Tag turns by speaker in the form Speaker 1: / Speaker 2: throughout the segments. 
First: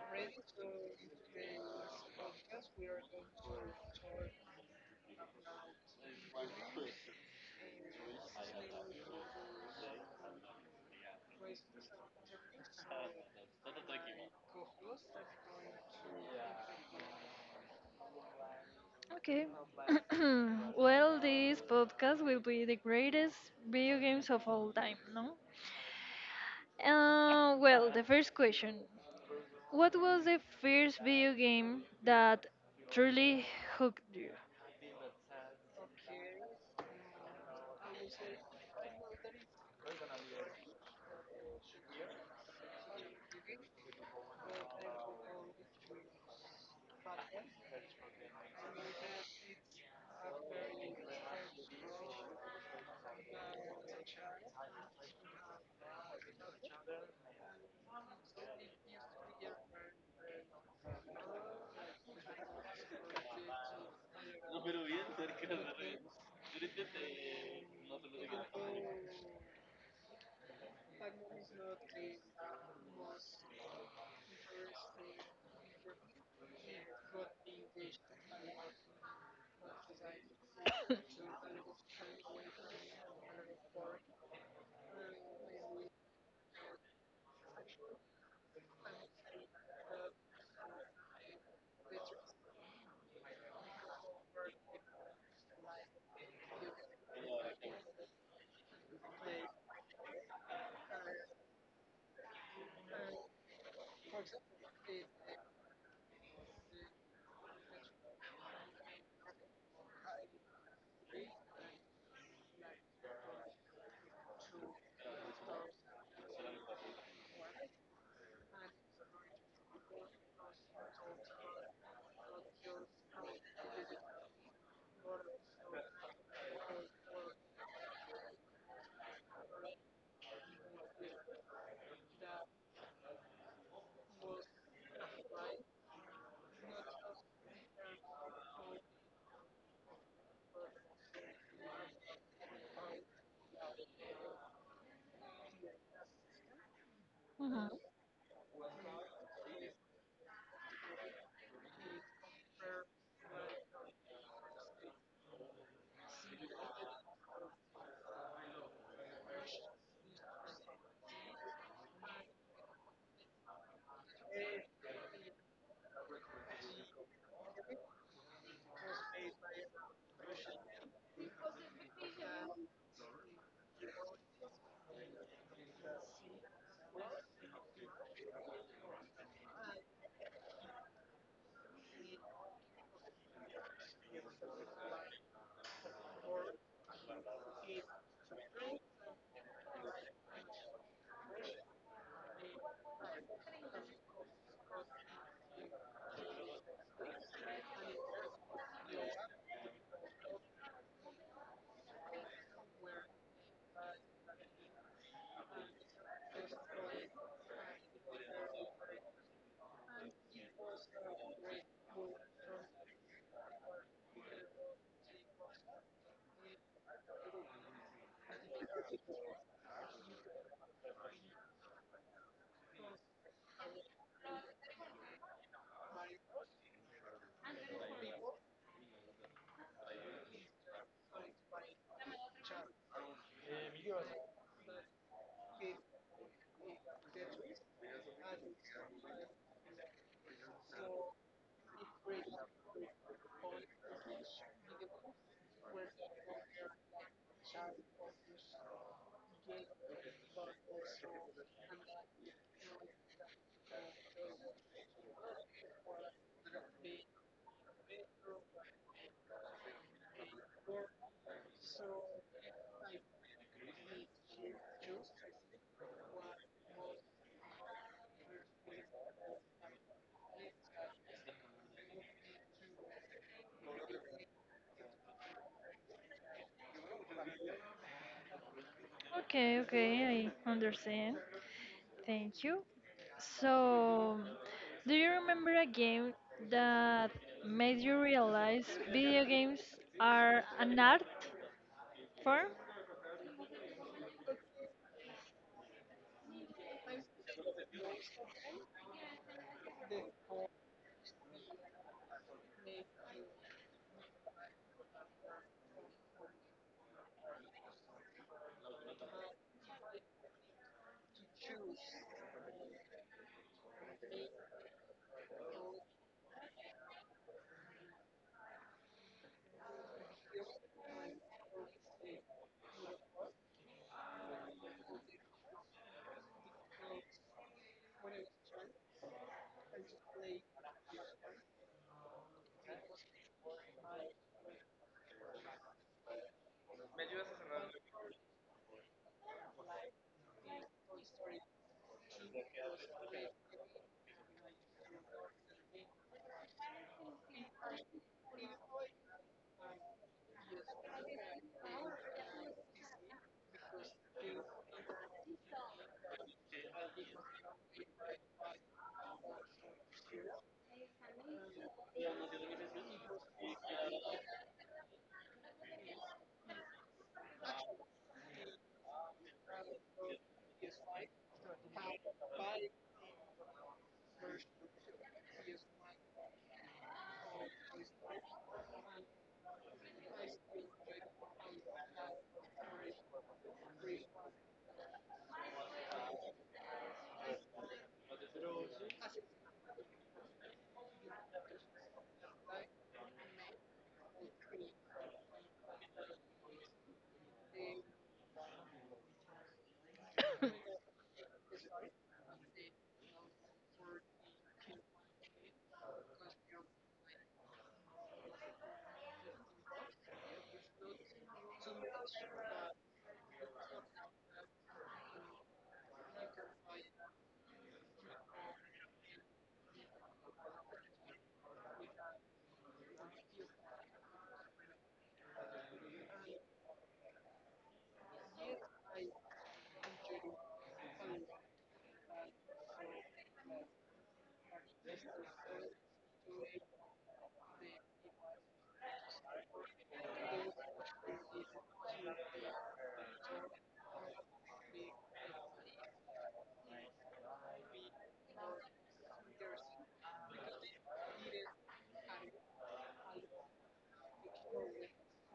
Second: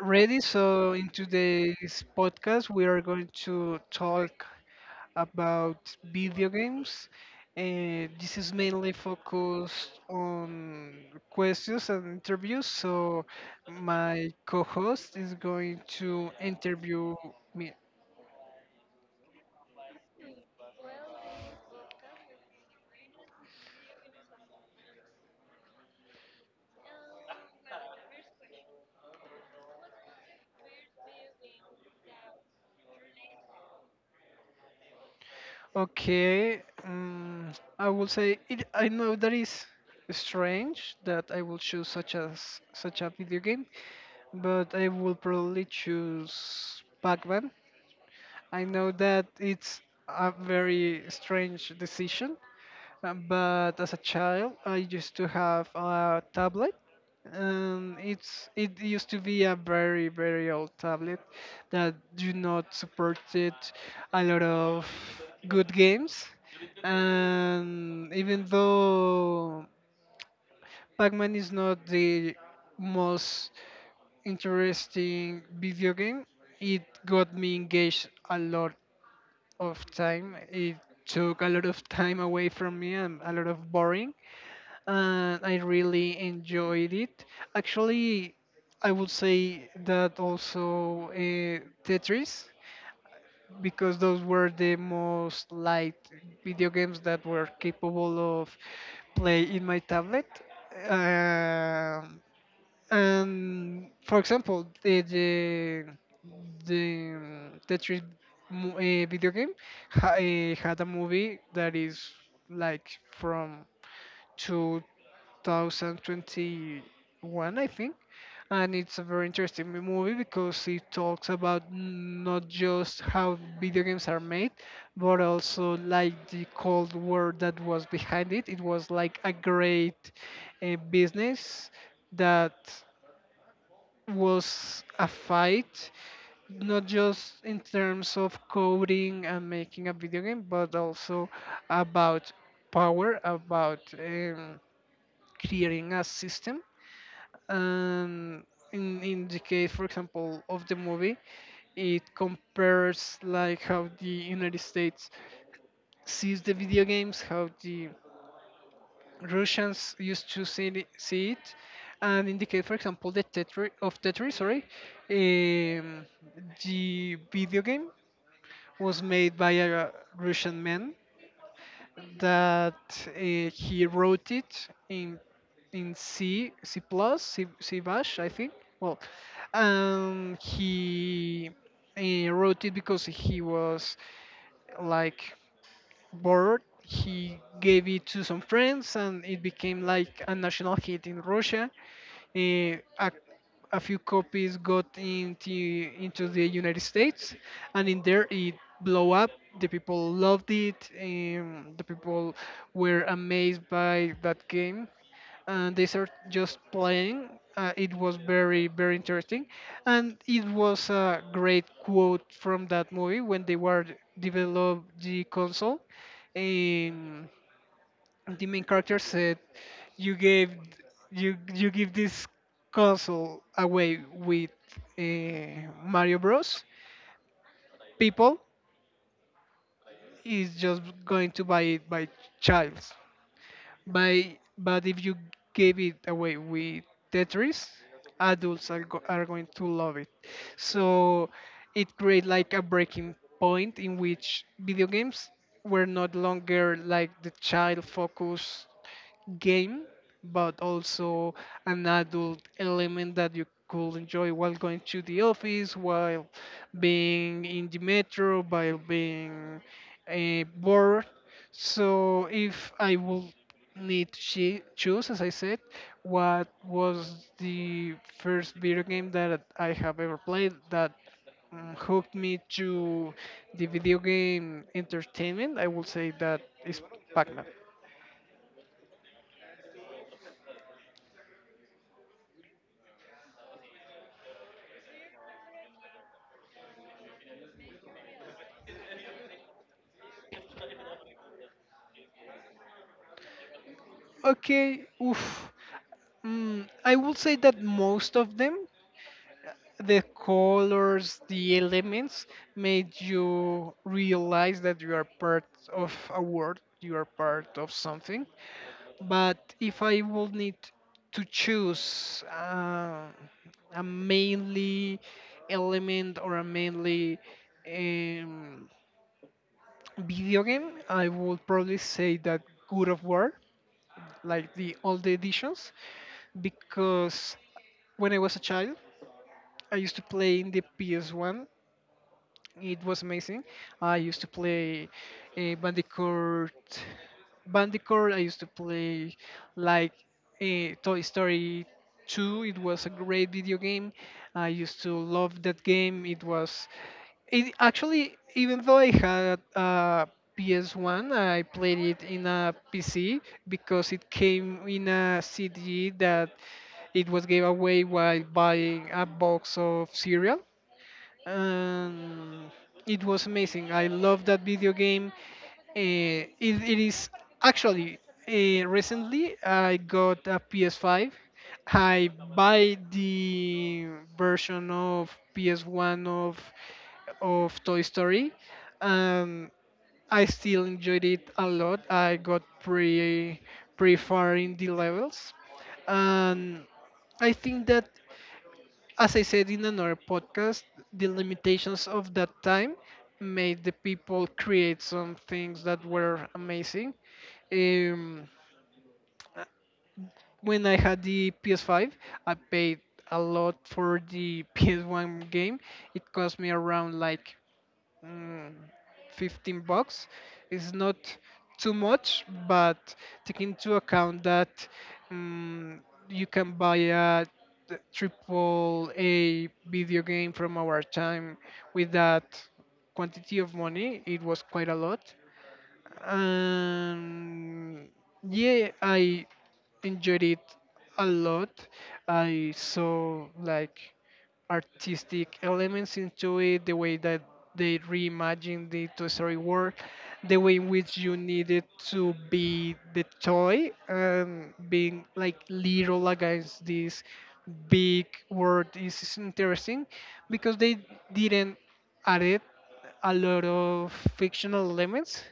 Speaker 1: Ready? So, in today's podcast, we are going to talk about video games. And this is mainly focused on questions and interviews. So, my co host is going to interview me.
Speaker 2: Okay. This podcast will be the greatest video games of all time, no? Well, the first question. What was the first video game that truly hooked you?
Speaker 1: Okay, I will say it, I know that is strange that I will choose such a video game, but I will probably choose Pac-Man. I know that it's a very strange decision, but as a child, I used to have a tablet. And it used to be a very very old tablet that do not supported a lot of good games, and even though Pac-Man is not the most interesting video game, it got me engaged a lot of time. It took a lot of time away from me and a lot of boring, and I really enjoyed it. Actually, I would say that also Tetris, because those were the most light video games that were capable of play in my tablet. Um and for example, the Tetris video game had a movie that is like from 2021, I think, and it's a very interesting movie because it talks about not just how video games are made, but also like the Cold War that was behind it. It was like a great business that was a fight, not just in terms of coding and making a video game, but also about power, about creating a system.
Speaker 2: Mhm.
Speaker 1: And in the case, for example, of the movie, it compares like how the United States sees the video games, how the Russians used to see it, and indicate, for example, the Tetris of Tetris. Sorry, um, the video game was made by a Russian man that he wrote it in C, C plus, C bash, I think. Well, he wrote it because he was like board, he gave it to some friends, and it became like a national hit in Russia. Eh, a, a few copies got into the United States, and in there it blew up. The people loved it. The people were amazed by that game and they start just playing. It was very very interesting, and it was a great quote from that movie when they were develop the console. Um, the main character said, "You gave you give this console away with Mario Bros. People is just going to buy it by child." By but if you gave it away with Tetris, adults are going to love it. So it created like a breaking point in which video games were not longer like the child focus game, but also an adult element that you could enjoy while going to the office, while being in the metro, while being bored. So if I would need to choose, as I said, what was the first video game that I have ever played that hooked me to the video game entertainment, I would say that is Pac-Man.
Speaker 2: Okay, okay, I understand. Thank you. So, do you remember a game that made you realize video games are an art form?
Speaker 1: Okay, oof. I would say that most of them, the colors, the elements, made you realize that you are part of a world, you are part of something. But if I would need to choose a mainly element or a mainly um, video game, I would probably say that God of War, like the old editions, because when I was a child, I used to play in the PS1. It was amazing. I used to play Bandicoot. Bandicoot. I used to play like Toy Story 2. It was a great video game. I used to love that game. It was. It actually, even though I had a PS1, I played it in a PC because it came in a CD that it was gave away while buying a box of cereal and it was amazing. I love that video game. It is actually recently I got a PS5. I buy the version of PS1 of Toy Story, and I still enjoyed it a lot. I got pretty far in the levels, and I think that as I said in another podcast, the limitations of that time made the people create some things that were amazing. Um, uh, when I had the PS5, I paid a lot for the PS1 game. It cost me around like mm, $15 is not too much, but take into account that mm you can buy a triple A video game from our time with that quantity of money, it was quite a lot. And yeah, I enjoyed it a lot. I saw like artistic elements into it, the way that they reimagined the Toy Story world, the way in which you needed to be the toy and being like little against this big world is interesting because they didn't add it a lot of fictional elements.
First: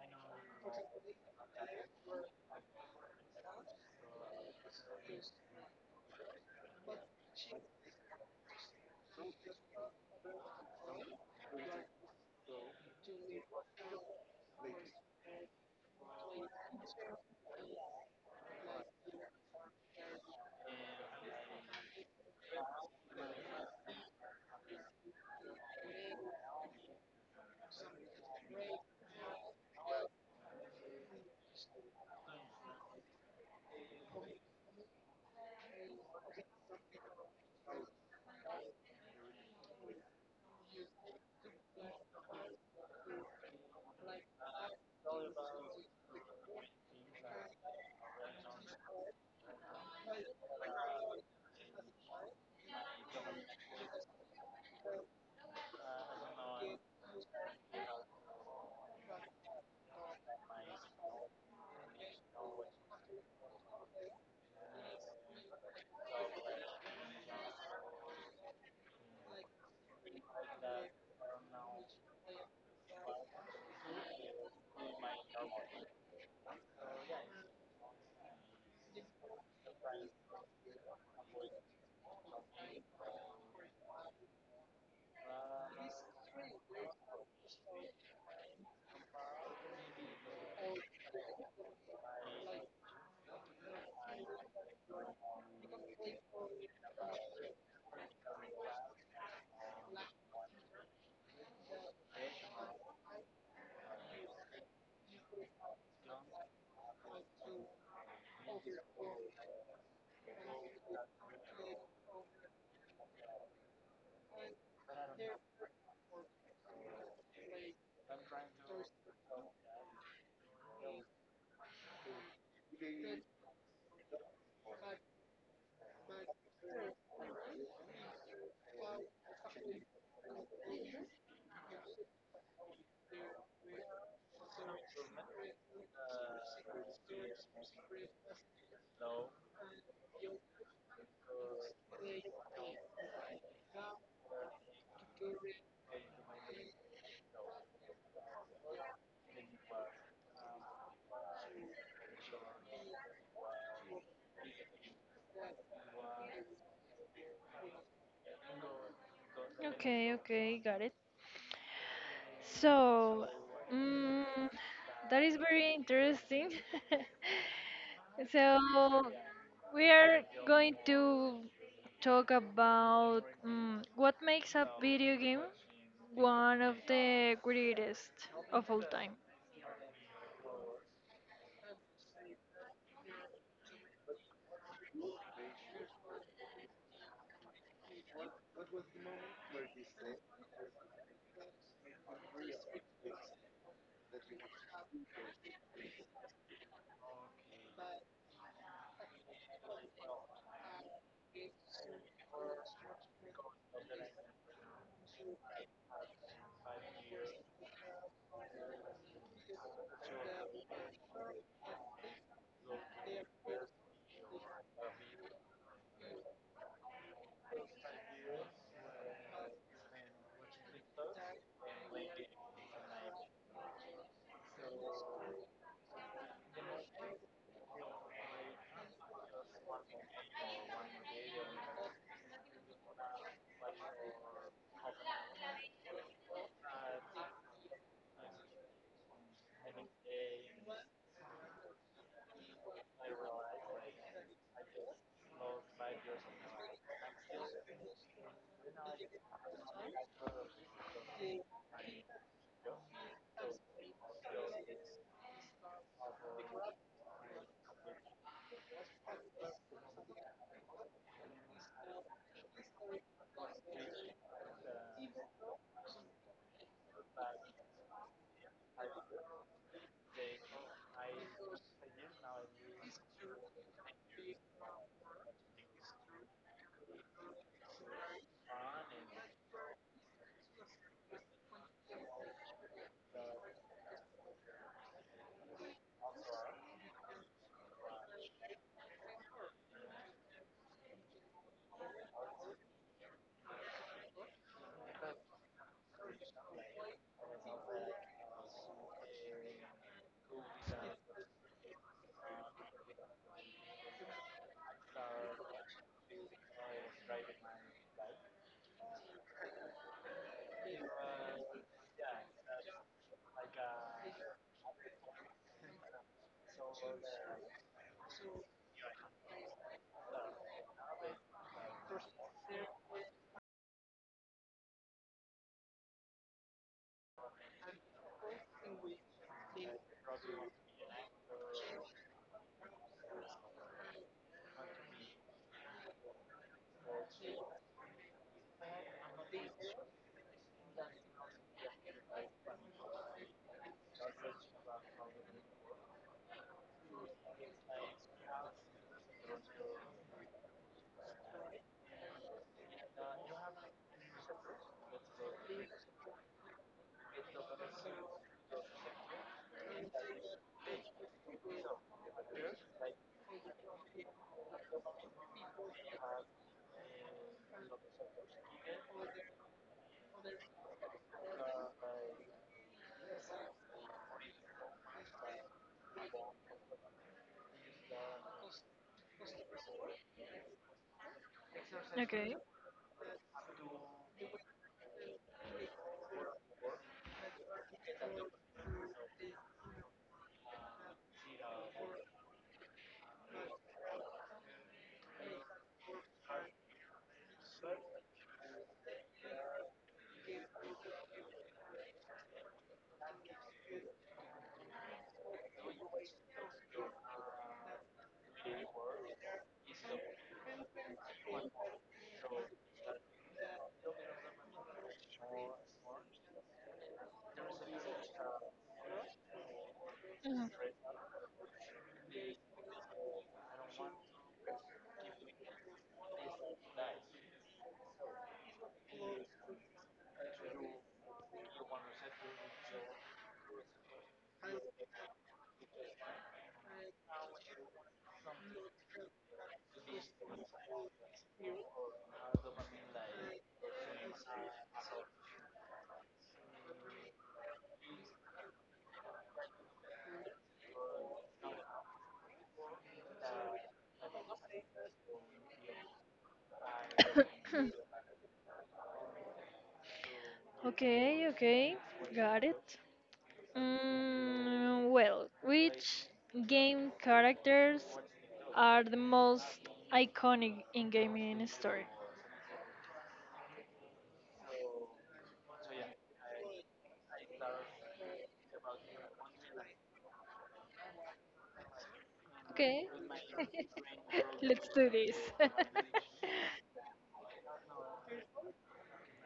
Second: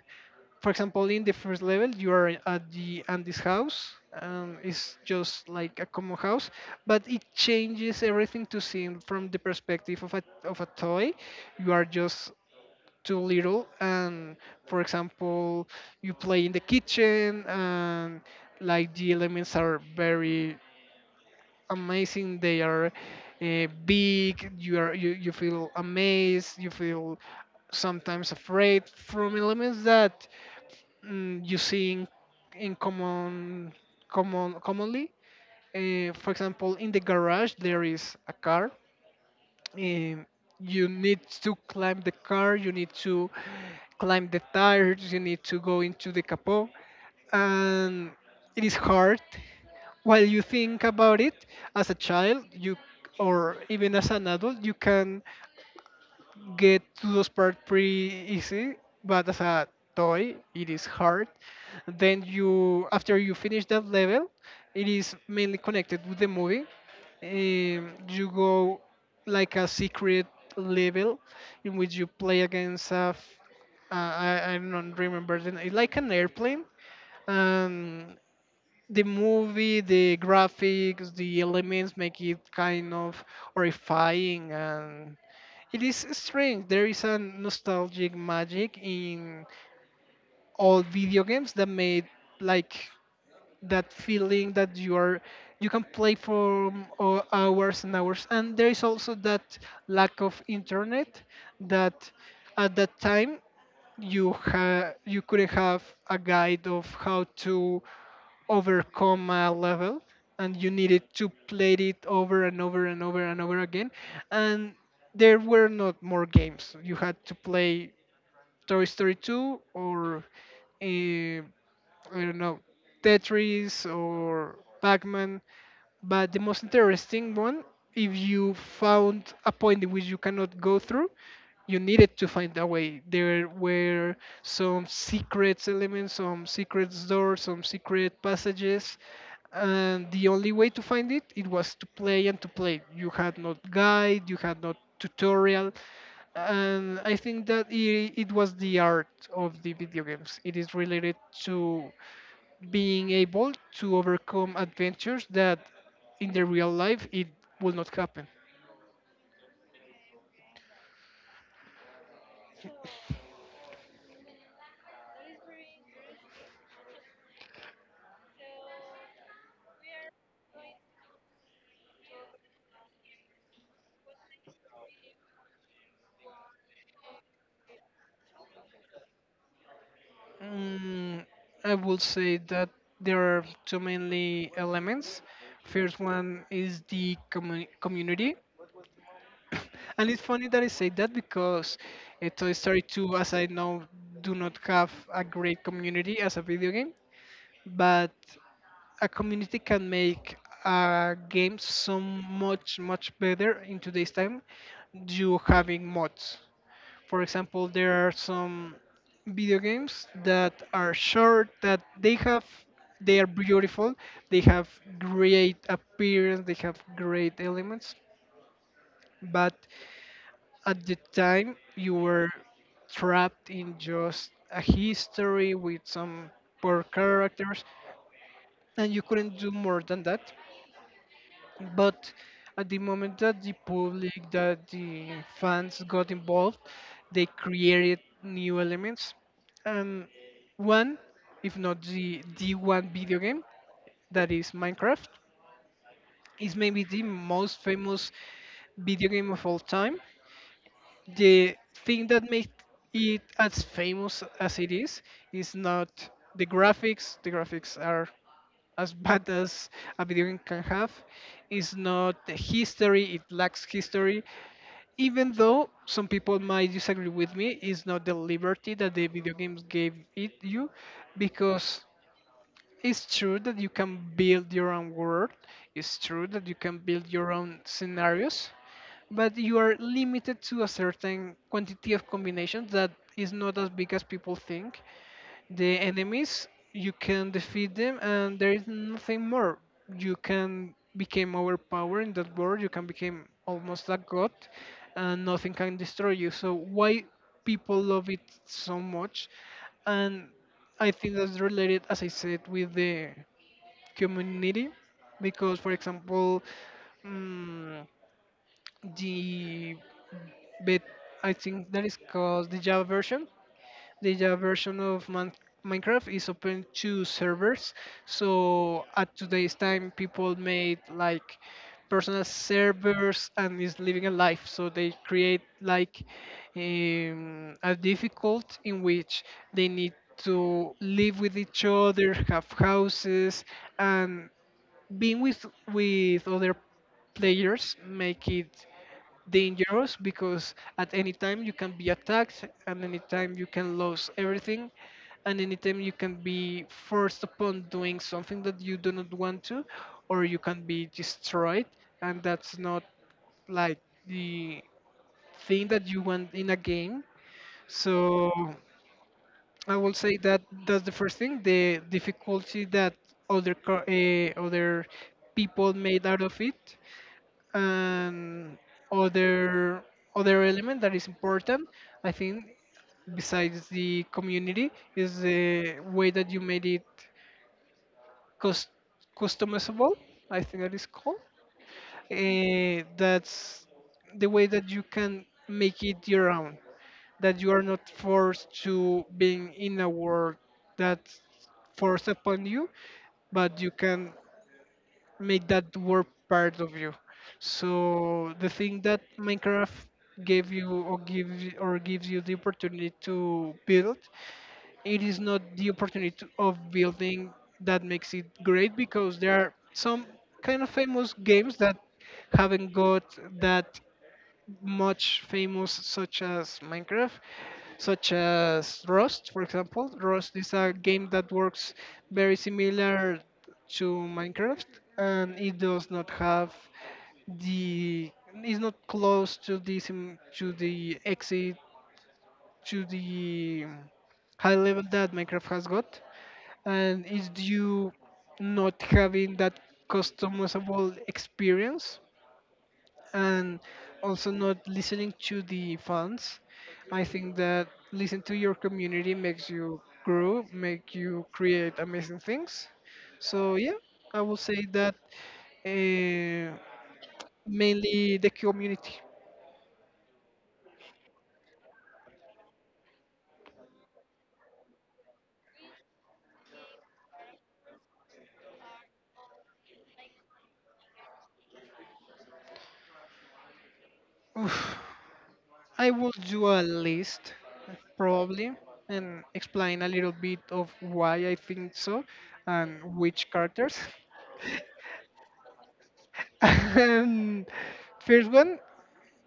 Speaker 1: For example, in the first level, you are at the Andes house. It's just like a common house, but it changes everything to see from the perspective of a toy. You are just too little, and for example, you play in the kitchen, and like the elements are very amazing. They are big. You feel amazed. You feel sometimes afraid from elements that you see in commonly. For example, in the garage there is a car. Um, you need to climb the car. You need to climb the tires. You need to go into the capot, and it is hard. While you think about it, as a child, you or even as an adult, you can get to those parts pretty easy. But as a toy, it is hard. Then you after you finish that level it is mainly connected with the movie. You go like a secret level in which you play against a I don't remember the name, like an airplane. And the movie, the graphics, the elements make it kind of horrifying. And it is strange, there is a nostalgic magic in all video games that made like that feeling that you are you can play for hours and hours. And there is also that lack of internet, that at that time you you couldn't have a guide of how to overcome a level, and you needed to play it over and over and over and over again. And there were not more games, you had to play Toy Story 2 or uh, I don't know, Tetris or Pac-Man. But the most interesting one, if you found a point in which you cannot go through, you needed to find a way. There were some secret elements, some secret doors, some secret passages, and the only way to find it, it was to play and to play. You had no guide, you had no tutorial, and I think that it was the art of the video games. It is related to being able to overcome adventures that in the real life it will not happen.
Speaker 2: Okay, okay, got it. So, mm, that is very interesting. so, we are going to talk about what makes a video game one of the greatest of all time.
Speaker 1: Mm, I would say that there are two mainly elements. First one is the community, and it's funny that I say that because Toy Story 2, as I know, do not have a great community as a video game. But a community can make a game so much better. In today's time you having mods, for example, there are some video games that are short, that they have, they are beautiful, they have great appearance, they have great elements, but at the time you were trapped in just a history with some poor characters and you couldn't do more than that. But at the moment that the public, that the fans got involved, they created new elements. And one, if not the one video game, that is Minecraft, is maybe the most famous video game of all time. The thing that made it as famous as it is not the graphics. The graphics are as bad as a video game can have. It's not the history, it lacks history, even though some people might disagree with me. It's not the liberty that the video games gave it you, because it's true that you can build your own world. It's true that you can build your own scenarios, but you are limited to a certain quantity of combinations that is not as big as people think. The enemies, you can defeat them and there is nothing more. You can become overpowered in that world, you can become almost a god, and nothing can destroy you. So why people love it so much? And I think that's related, as I said, with the community. Because for example, mm the bet, I think that is called the Java version. The Java version of Minecraft is open to servers. So at today's time, people made like personal servers and is living a life. So they create like a difficult in which they need to live with each other, have houses, and being with other players make it dangerous because at any time you can be attacked and any time you can lose everything and any time you can be forced upon doing something that you do not want to or you can be destroyed, and that's not like the thing that you want in a game. So I will say that that's the first thing, the difficulty that other people made out of it. And other other element that is important, I think, besides the community, is the way that you made it cus- customizable, I think that is called.
Speaker 2: Okay.
Speaker 1: That's the way that you can make it your own, that you are not forced to being in a world that's forced upon you, but you can make that world part of you. So the thing that Minecraft gave you or gives you the opportunity to build, it is not the opportunity to, of building that makes it great, because there are some kind of famous games that haven't got that much famous such as Minecraft, such as Rust, for example. Rust is
Speaker 2: Mhm.
Speaker 1: a game that works very similar to Minecraft, and it does not have the is not close to the sim, to the exit to the high level that Minecraft has got, and it's due not having that customizable experience and also not listening to the fans. I think that listen to your community makes you grow, make you create amazing things. So yeah, I will say that uh, mainly the community.
Speaker 2: okay, okay, got it. Mm, well, which game characters are the most iconic in gaming history?
Speaker 1: Oof. I will do a list probably and explain a little bit of why I think so
Speaker 2: Okay,
Speaker 1: and which characters.
Speaker 2: let's do this.
Speaker 1: And first one,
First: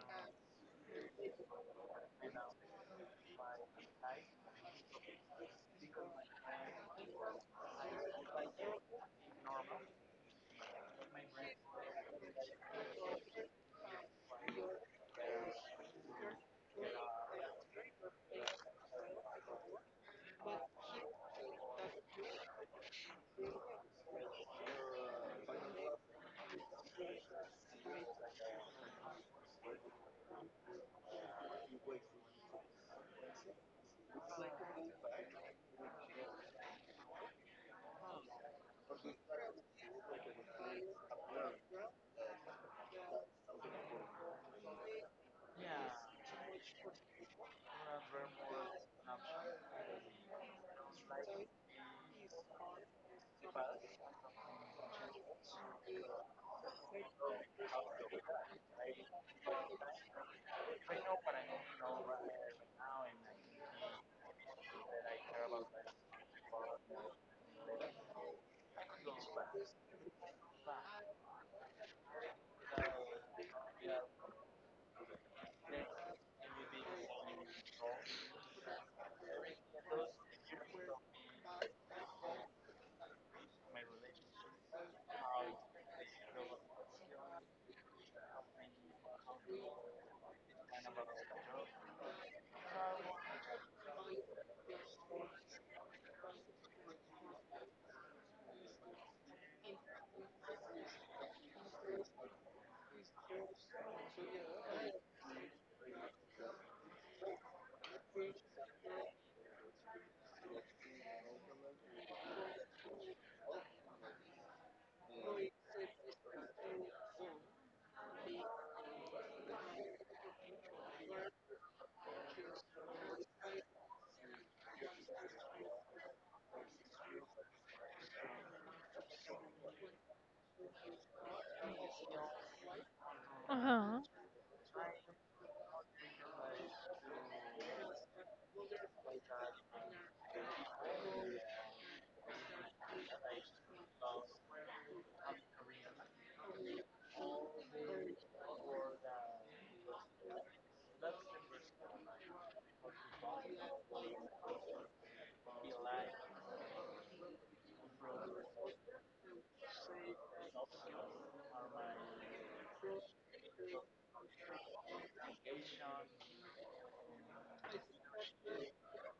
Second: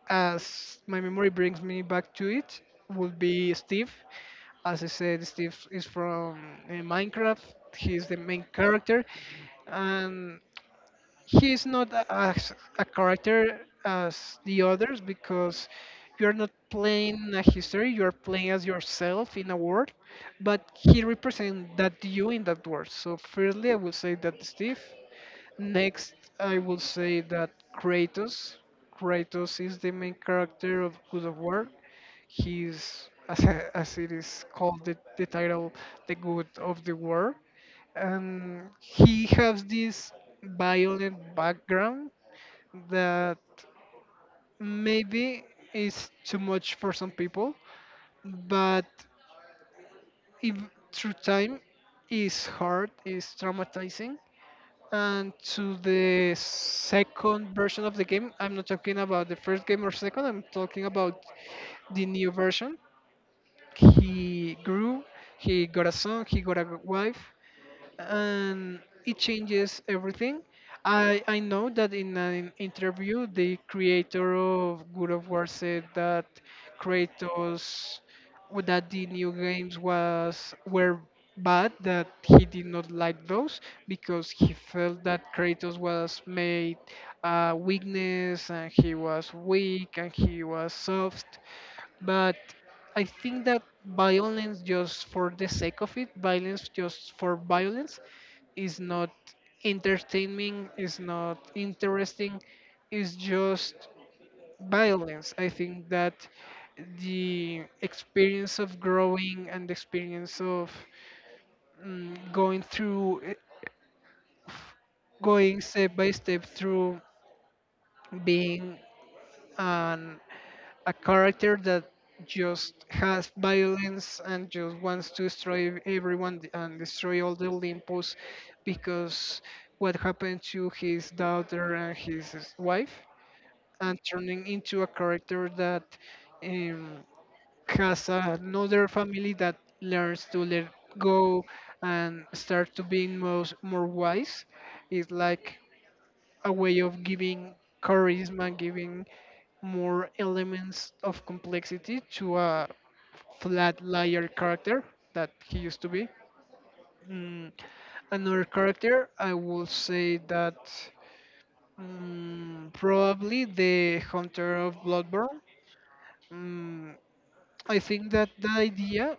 Speaker 1: as my memory brings me back to it, would be Steve. As I said, Steve is from Minecraft. He's the main character, and he's not a, as a character as the others, because you're not playing a history. You're playing as yourself in a world, but he represents that you in that world. So, firstly, I will say that Steve. Next, I will say that Kratos. Kratos is the main character of God of War. He's, as it is called, the title, the God of the War. And he has this violent background that maybe is too much for some people, but if, through time, is hard, is traumatizing and to the second version of the game. I'm not talking about the first game or second, I'm talking about the new version. He grew, he got a son, he got a wife, and it changes everything. I know that in an interview, the creator of God of War said that Kratos, that the new games was were bad, that he did not like those because he felt that Kratos was made a weakness and he was weak and he was soft. But I think that violence just for the sake of it, violence just for violence, is not entertaining, is not interesting, is just violence. I think that the experience of growing and the experience of going through, going step by step through being an a character that just has violence and just wants to destroy everyone and destroy all the Olympus because what happened to his daughter and his wife, and
Speaker 2: uh-huh.
Speaker 1: turning into a character that um, has another family that learns to let go and start to being most, more wise is like a way of giving charisma, giving more elements of complexity to a flat layer character that he used to be. Mm, another character, I will say that probably the Hunter of Bloodborne. Mm, I think that the idea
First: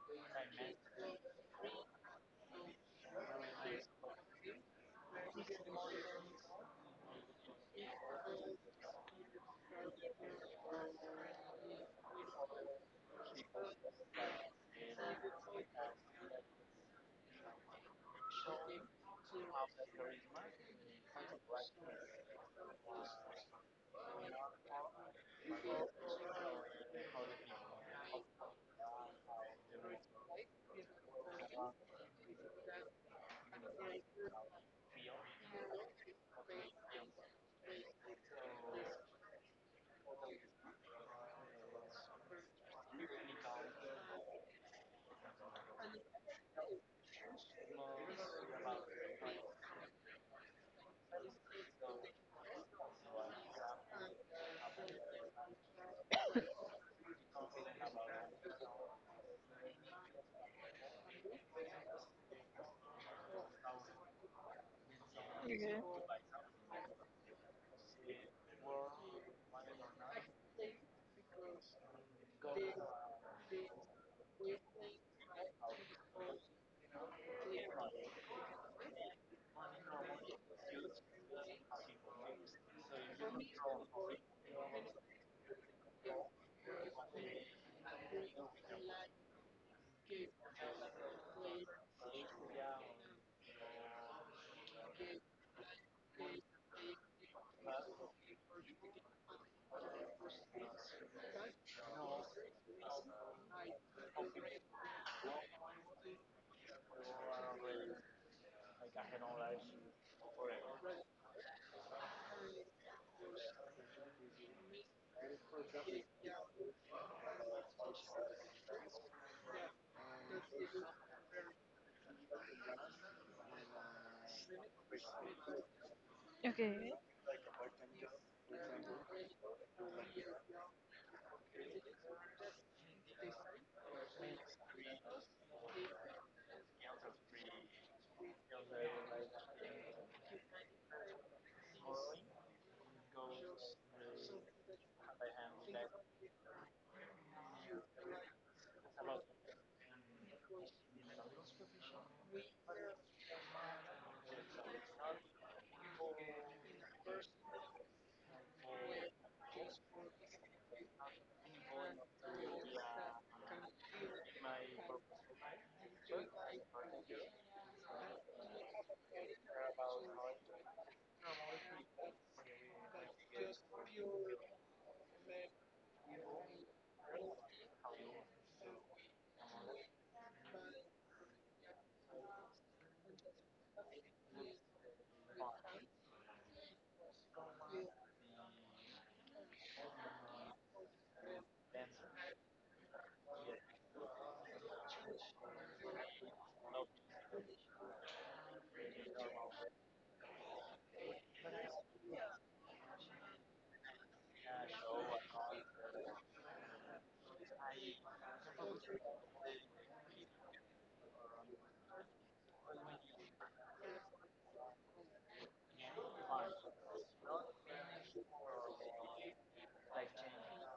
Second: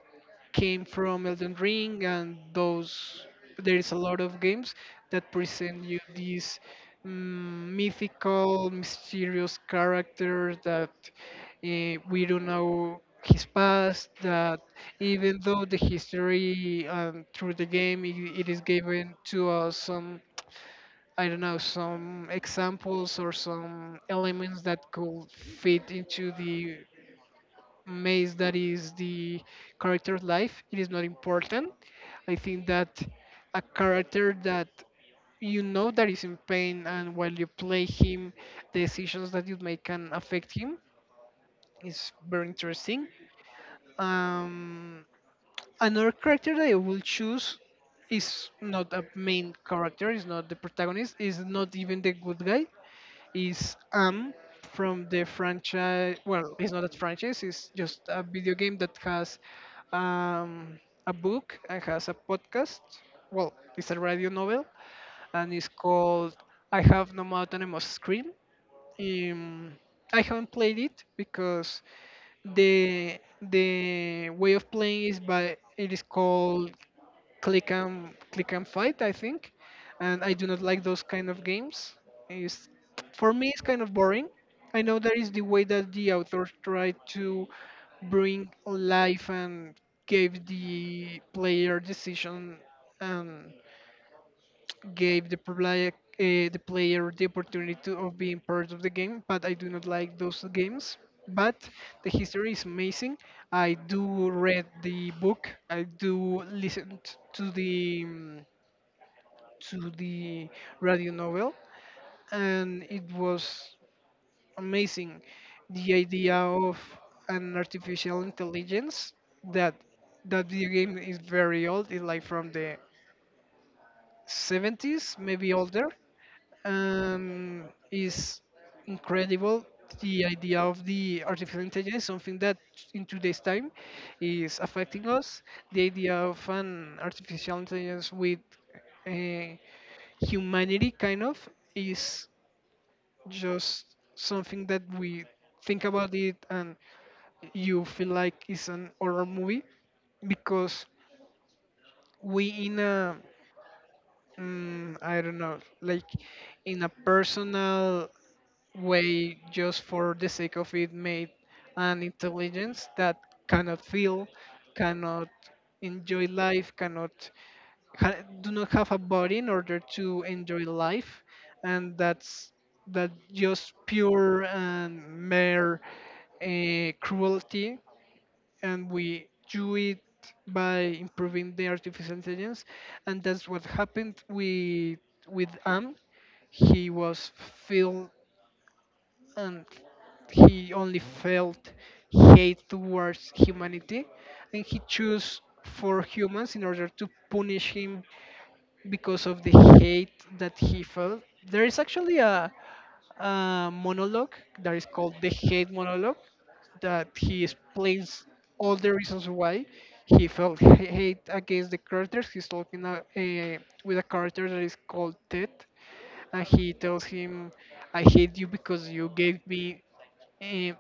Speaker 1: came from Elden Ring and those there is a lot of games that present you these mm, mythical mysterious characters that we don't know his past that even though the history through the game it is given to us some I don't know, some examples or some elements that could fit into the maze that is the character's life, it is not important. I think that a character that you know that is in pain and while you play him, the decisions that you make can affect him is very interesting. Um, another character that I will choose is not a main character, is not the protagonist, is not even the good guy, is Am from the franchise. Well, it's not a franchise. It's just a video game that has um, a book and has a podcast. Well, it's a radio novel and it's
Speaker 2: Okay.
Speaker 1: called I Have No Mouth and I Must Scream. Um, I haven't played it because the the way of playing is by it is called click and click and fight, I think, and I do not like those kind of games. Is, for me, it's kind of boring. I know that is the way that the author tried to bring life and gave the player decision and gave the player the opportunity to, of being part of the game, but I do not like those games. But the history is amazing. I do read the book, I do listen to the to the radio novel, and it was amazing. The idea of an artificial intelligence that that video game is very old. It's like from the 70s, maybe older,
Speaker 2: Okay.
Speaker 1: and is incredible. The idea of the artificial intelligence, something that in today's time is affecting us. The idea of an artificial intelligence with uh, humanity, kind of, is just something that we think about it and you feel like it's an horror movie because we in a I don't know, like in a personal way just for the sake of it made an intelligence that cannot feel, cannot enjoy life, cannot do not have a body in order to enjoy life, and that's that just pure and mere cruelty, and we do it by improving the artificial intelligence. And that's what happened with am. He was filled, and he only felt hate towards humanity, and he chose for humans in order to punish him because of the hate that he felt. There is actually a monologue that is called the hate monologue that he explains all the reasons why he felt hate against the characters. He's talking with a character that is called Ted, and he tells him, "I hate you because you gave me uh,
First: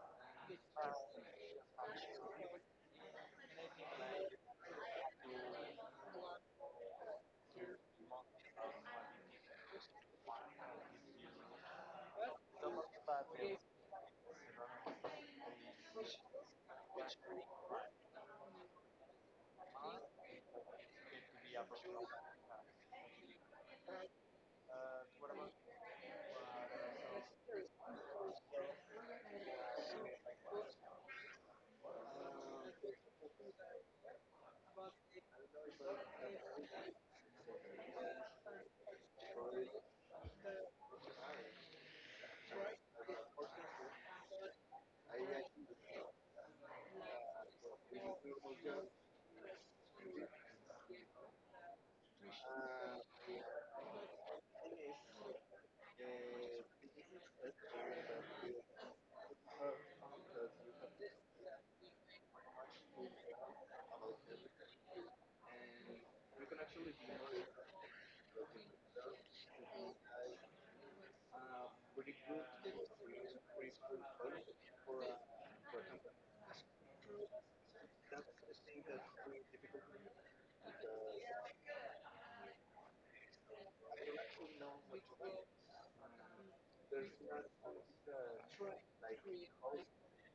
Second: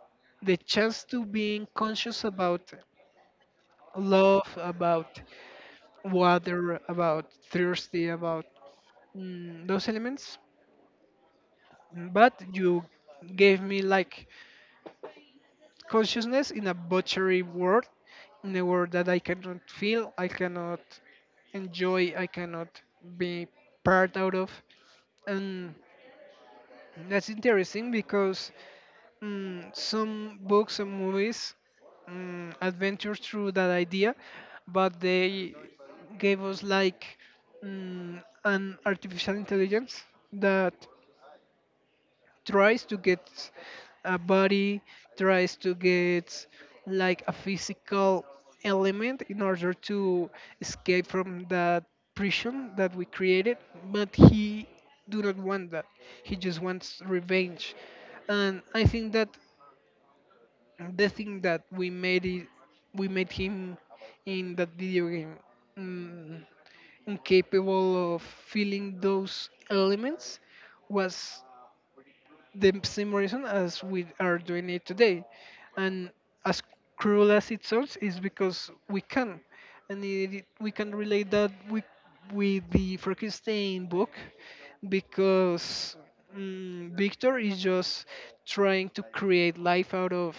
Speaker 1: the chance to being conscious about love, about water, about thirsty, about those elements, but you gave me like." Consciousness in a butchery world, in a world that I cannot feel, I cannot enjoy, I cannot be part out of. And that's interesting because some books and movies adventure through that idea, but they gave us like an artificial intelligence that tries to get a body, tries to get like a physical element in order to escape from that prison that we created, but he do not want that. He just wants revenge. And I think that the thing that we made it, we made him in that video game mm, incapable of feeling those elements was the same reason as we are doing it today. And as cruel as it sounds, is because we can, and we can relate that with the Frankenstein book, because Victor is just trying to create life out of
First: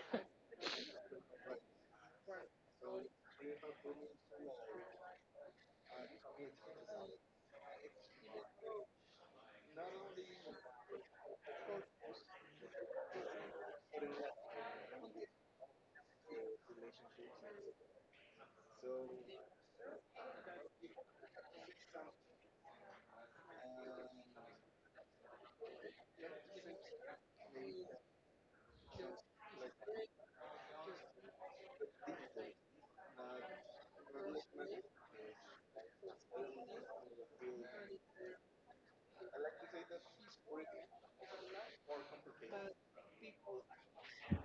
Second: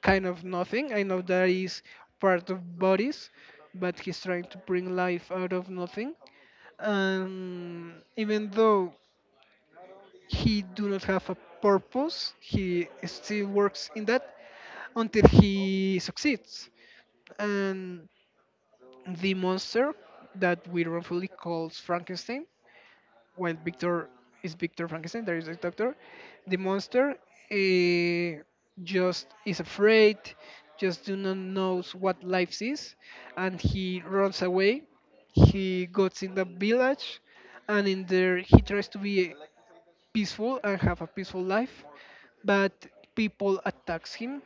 Speaker 1: kind of nothing. I know that is part of bodies, but he's trying to bring life out of nothing. And even though he do not have a purpose, he still works in that until he succeeds, and the monster that we wrongfully calls Frankenstein, while Victor is Victor Frankenstein, there is a doctor, the monster eh, just is afraid, just do not knows what life is, and he runs away, he goes in the village, and in there he tries to be peaceful and have a peaceful life, but people attacks him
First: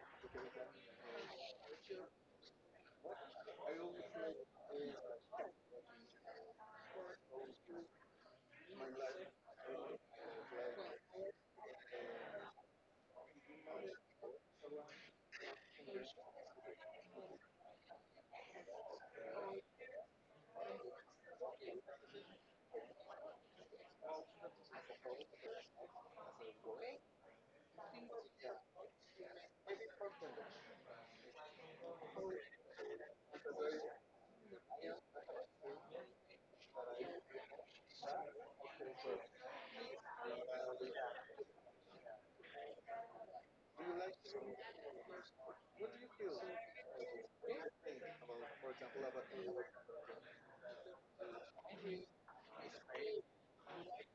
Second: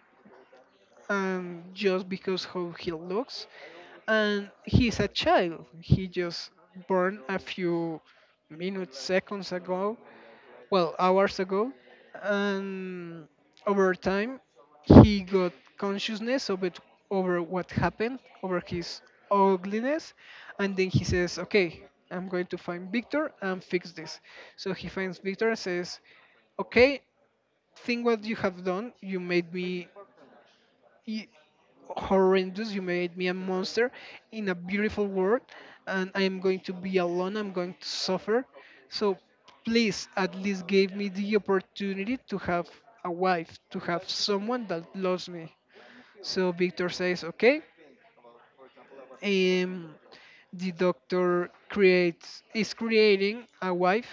Speaker 1: just because how he looks, and he's a child. He just born a few minutes, seconds ago, well hours ago, and over time he got consciousness of it, over what happened, over his ugliness. And then he says, okay, I'm going to find Victor and fix this. So he finds Victor and says, okay, think what you have done. You made me e-, horrendous. You made me a monster in a beautiful world, and I am going to be alone. I'm going to suffer. So please, at least give me the opportunity to have a wife, to have someone that loves me. So Victor says, okay. Um, the doctor creates is creating a wife,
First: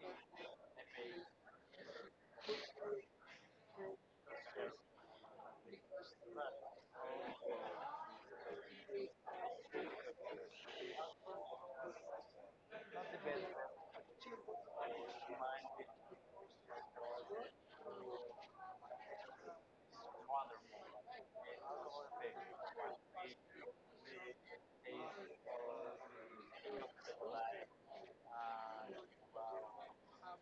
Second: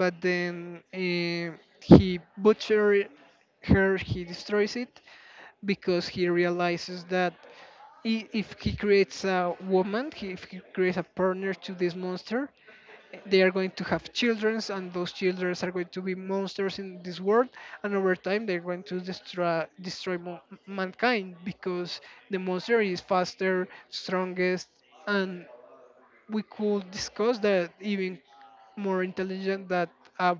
Speaker 1: but then he butchered her. He destroys it because he realizes that if he creates a woman, he, if he creates a partner to this monster, they are going to have children, and those children are going to be monsters in this world. And over time, they're going to mankind because the monster is faster, strongest, and we could discuss that even more intelligent than a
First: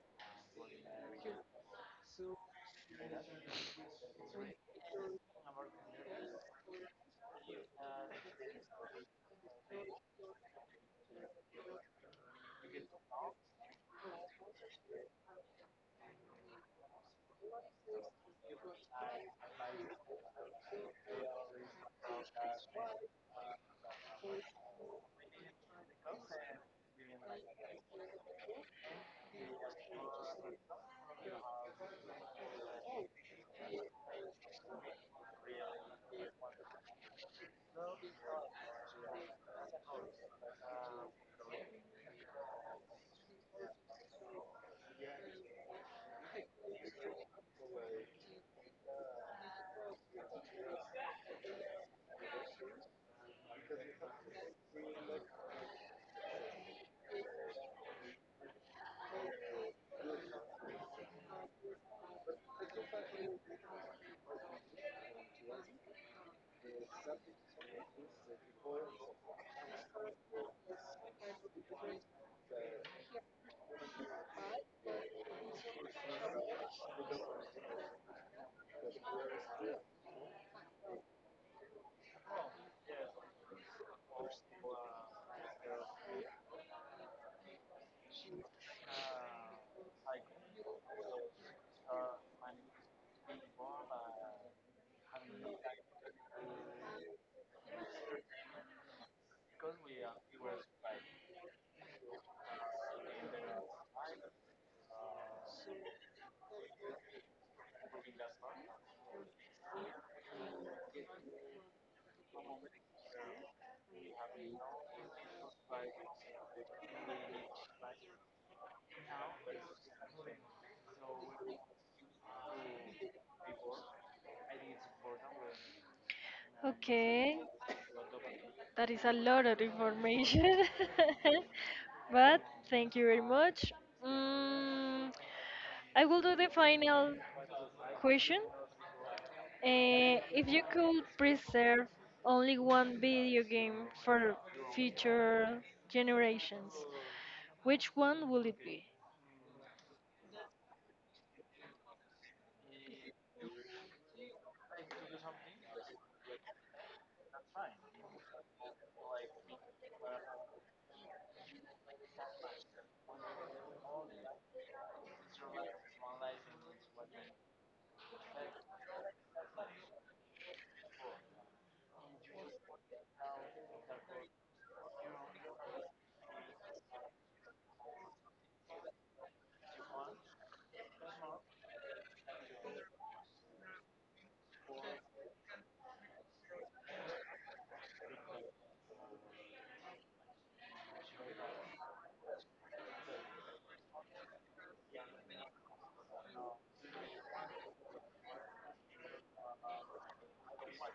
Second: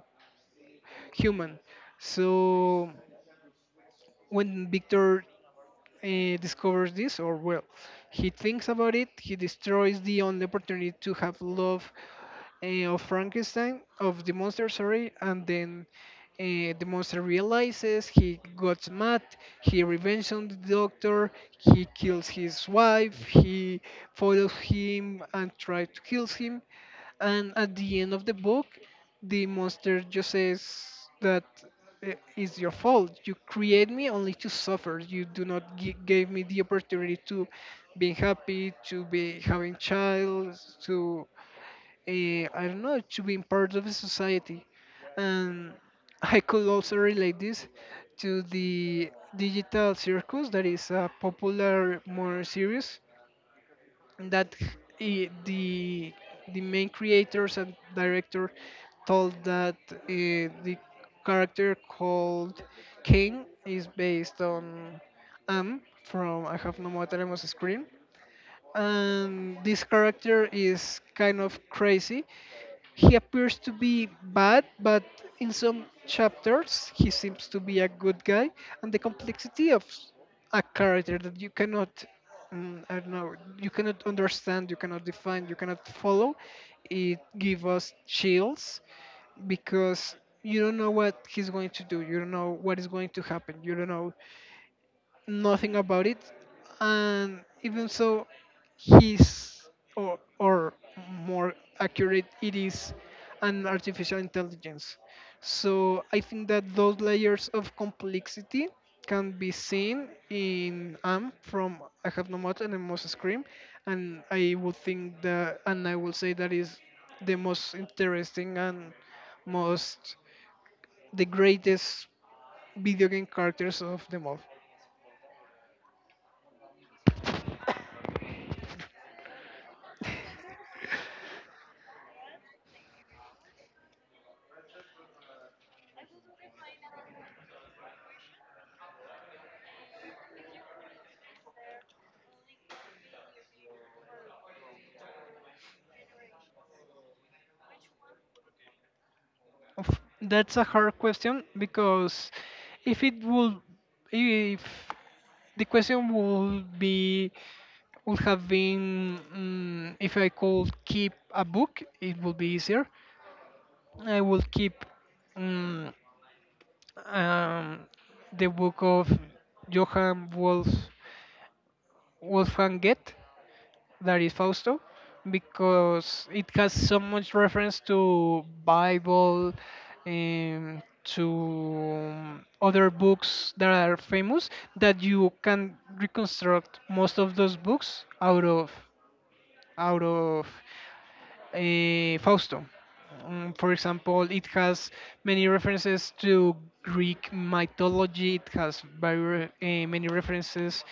Speaker 1: human. So when Victor discovers this, or well, he thinks about it. He destroys the only opportunity to have love uh, of Frankenstein, of the monster, sorry, and then the monster realizes he got mad, he revenge on the doctor, he kills his wife, he follows him and tries to kill him. And at the end of the book, the monster just says that it's your fault. You create me only to suffer. You do not gave me the opportunity to being happy, to be having child, to I don't know, to being part of a society. And I could also relate this to the digital circus that is a popular more series that he- the the main creators and director told that the character called Kane is based on Am from I Have No More Time on Screen, and this character is kind of crazy. He appears to be bad, but in some chapters he seems to be a good guy. And the complexity of a character that you cannot, I don't know, you cannot understand, you cannot define, you cannot follow, it gives us chills because you don't know what he's going to do, you don't know what is going to happen, you don't know nothing about it and even so he's or more accurate it is an artificial intelligence. So I think that those layers of complexity can be seen in Am from I Have No Mouth and I Must Scream, and I would think that and I will say that is the most interesting and most the greatest video game characters of them all.
Speaker 2: Okay. That is a lot of information. but thank you very much. Mm, I will do the final question Eh, if you could preserve only one video game for future generations, which one will it be?
Speaker 1: Oof, that's a hard question because if it would, if the question would be, would have been, if I could keep a book, it would be easier. I will keep, mm, um, the book of Johann Wolf, Wolfgang Goethe, that is Fausto, because it has so much reference to Bible and to other books that are famous that you can reconstruct most of those books out of Fausto. For example, it has many references to Greek mythology. It has very many references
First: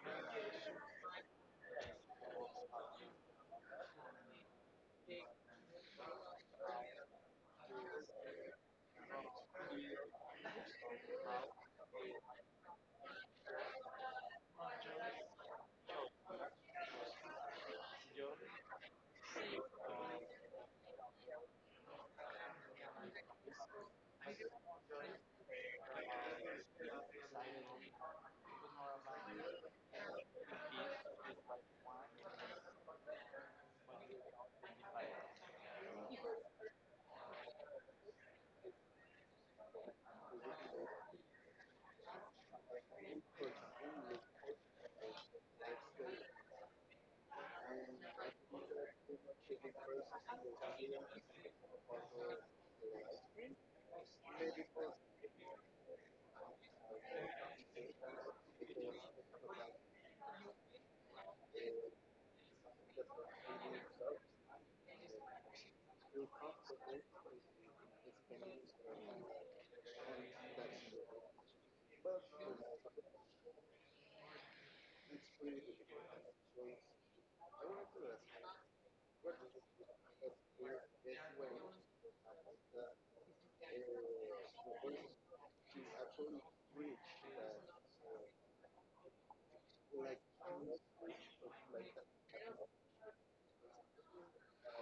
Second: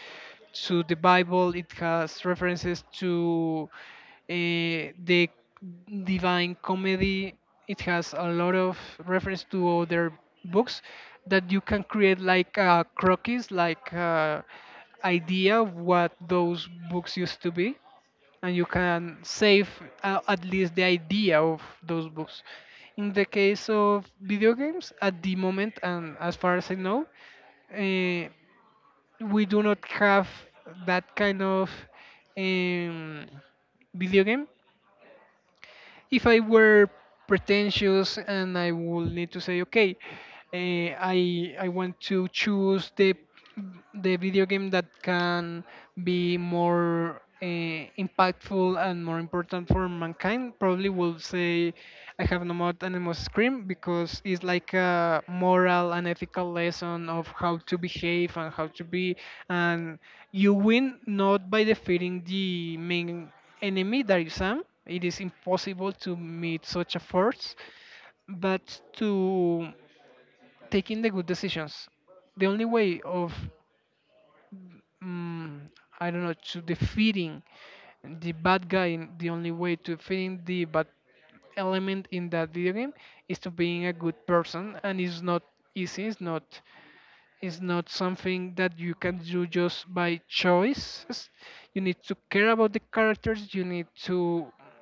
Speaker 1: to the Bible. It has references to uh, the Divine Comedy. It has a lot of reference to other books that you can create like a croquis, like, idea of what those books used to be and you can save, at least the idea of those books. In the case of video games, at the moment, and as far as I know, uh, we do not have that kind of, um, video game. If I were pretentious and I would need to say, okay, I want to choose the video game that can be more impactful and more important for mankind, probably will say I Have No More Animals Scream because it's like a moral and ethical lesson of how to behave and how to be, and you win not by defeating the main enemy that is Sam. It is impossible to meet such a force, but to taking the good decisions. The only way of, mm I don't know, to defeating the bad guy, the only way to defeating the bad element in that video game is to being a good person, and it's not easy. It's not, it's not something that you can do just by choices. You need to care about the characters. You need to,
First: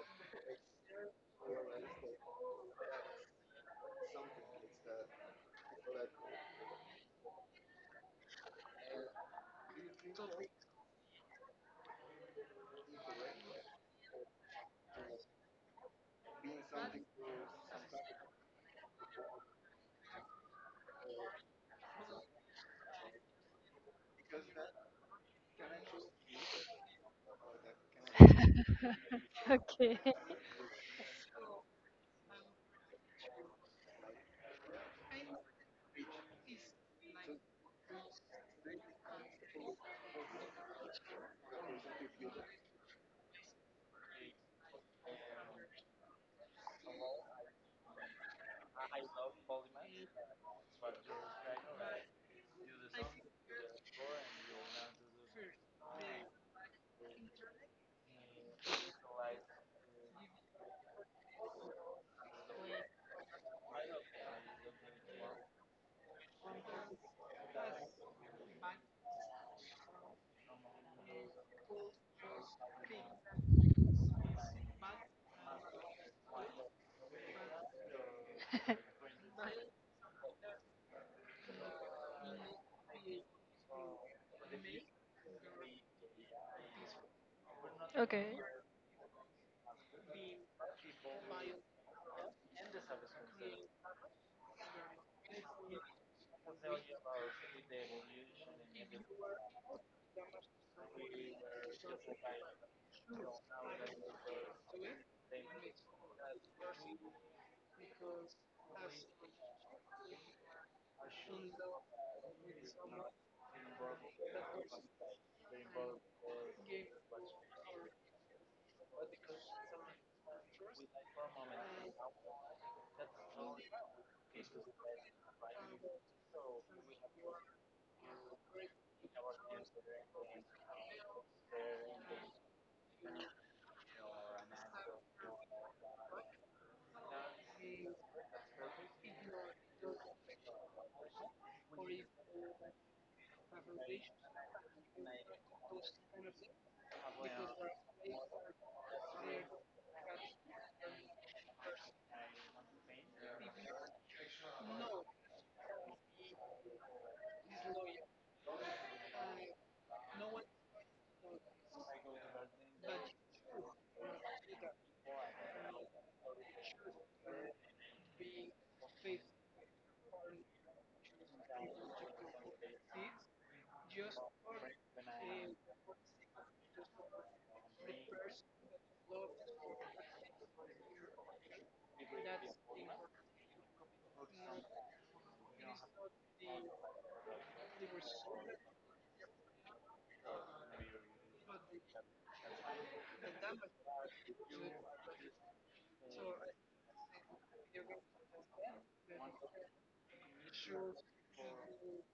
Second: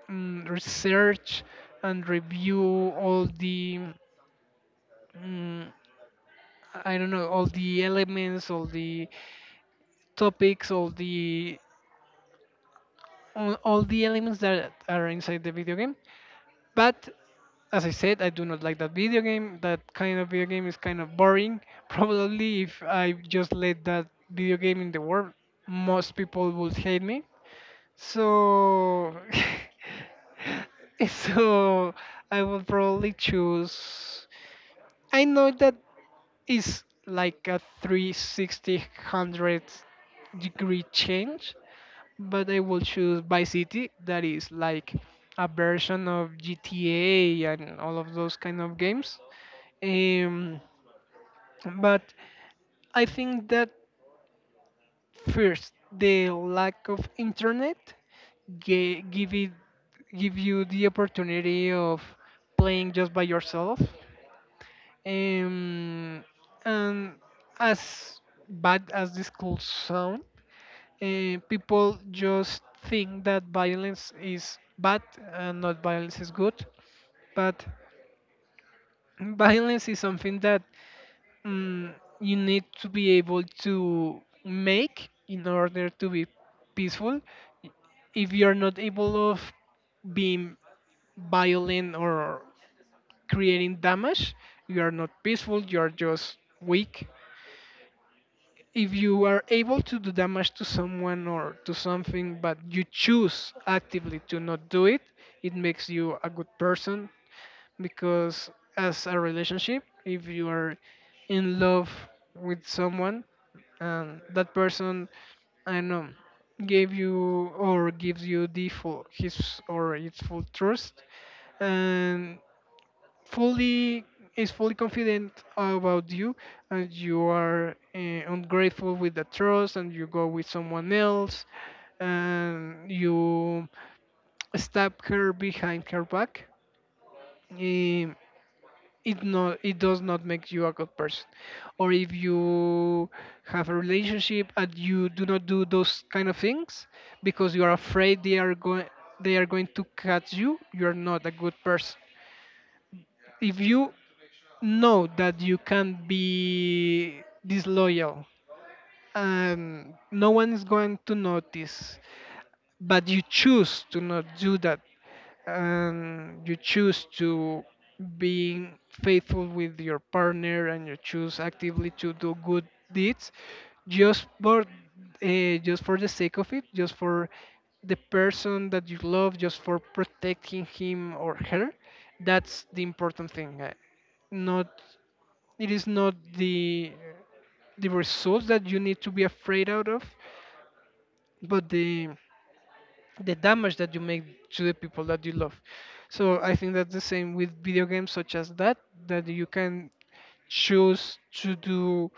Speaker 1: research and review all the, mm, I don't know, all the elements, all the topics, all the all the elements that are inside the video game. But as I said, I do not like that video game. That kind of video game is kind of boring. Probably if I just let that video game in the world, most people would hate me. So,
Speaker 2: Okay.
Speaker 1: so I would probably choose. I know that is like a 360-degree change but I will choose Vice City, that is like a version of GTA and all of those kind of games. Um, but I think that first, the lack of internet ga- give it give you the opportunity of playing just by yourself. Um, and as bad as this could sound, people just think that violence is bad and not violence is good. But violence is something that, mm, you need to be able to make in order to be peaceful.
Speaker 2: Okay.
Speaker 1: If you're not able of being violent or creating damage, you are not peaceful. You are just weak. If you are able to do damage to someone or to something but you choose actively to not do it, it makes you a good person, because as a relationship if you are in love with someone and that person, I don't know, gave you or gives you the full his or its full trust and fully is fully confident about you, and you are ungrateful with the trust and you go with someone else and you stab her behind her back, eh, it not it does not make you a good person. Or if you have a relationship and you do not do those kind of things because you are afraid they are going to catch you, you are not a good person. If you know that you can't be disloyal and no one is going to notice but you choose to not do that, and you choose to be faithful with your partner and you choose actively to do good deeds, just for, just for the sake of it, just for the person that you love, just for protecting him or her, that's the important thing. Not, it is not the, the results that you need to be afraid out of, but the damage that you make to the people that you love. So I think that's the same with video games such as that, that you can choose to do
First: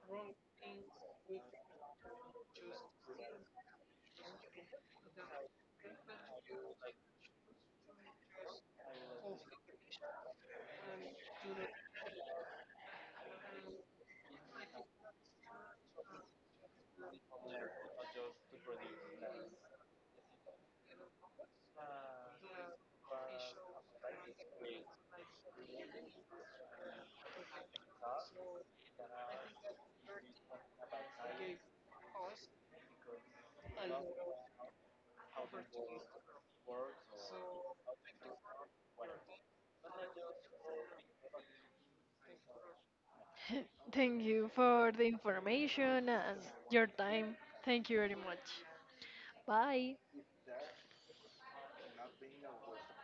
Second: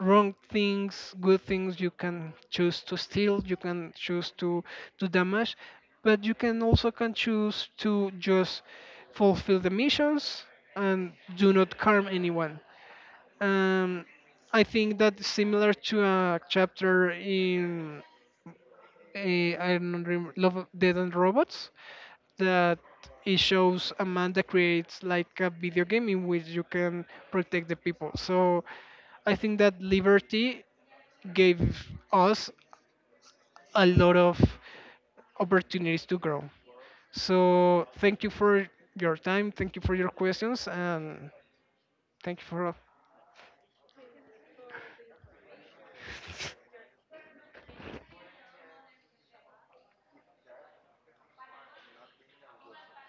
Speaker 1: wrong things, good things, you can choose to steal, you can choose to do damage, but you can also can choose to just fulfill the missions and do not harm anyone. Um, I think that similar to a chapter in, I don't remember, Love, of- Dead and Robots, that it shows a man that creates like a video game in which you can protect the people. So I think that Liberty gave us a lot of opportunities to grow. So thank you for your time, thank you for your questions, and thank you for
Speaker 2: Thank you for the information and your time. Thank you very much. Bye.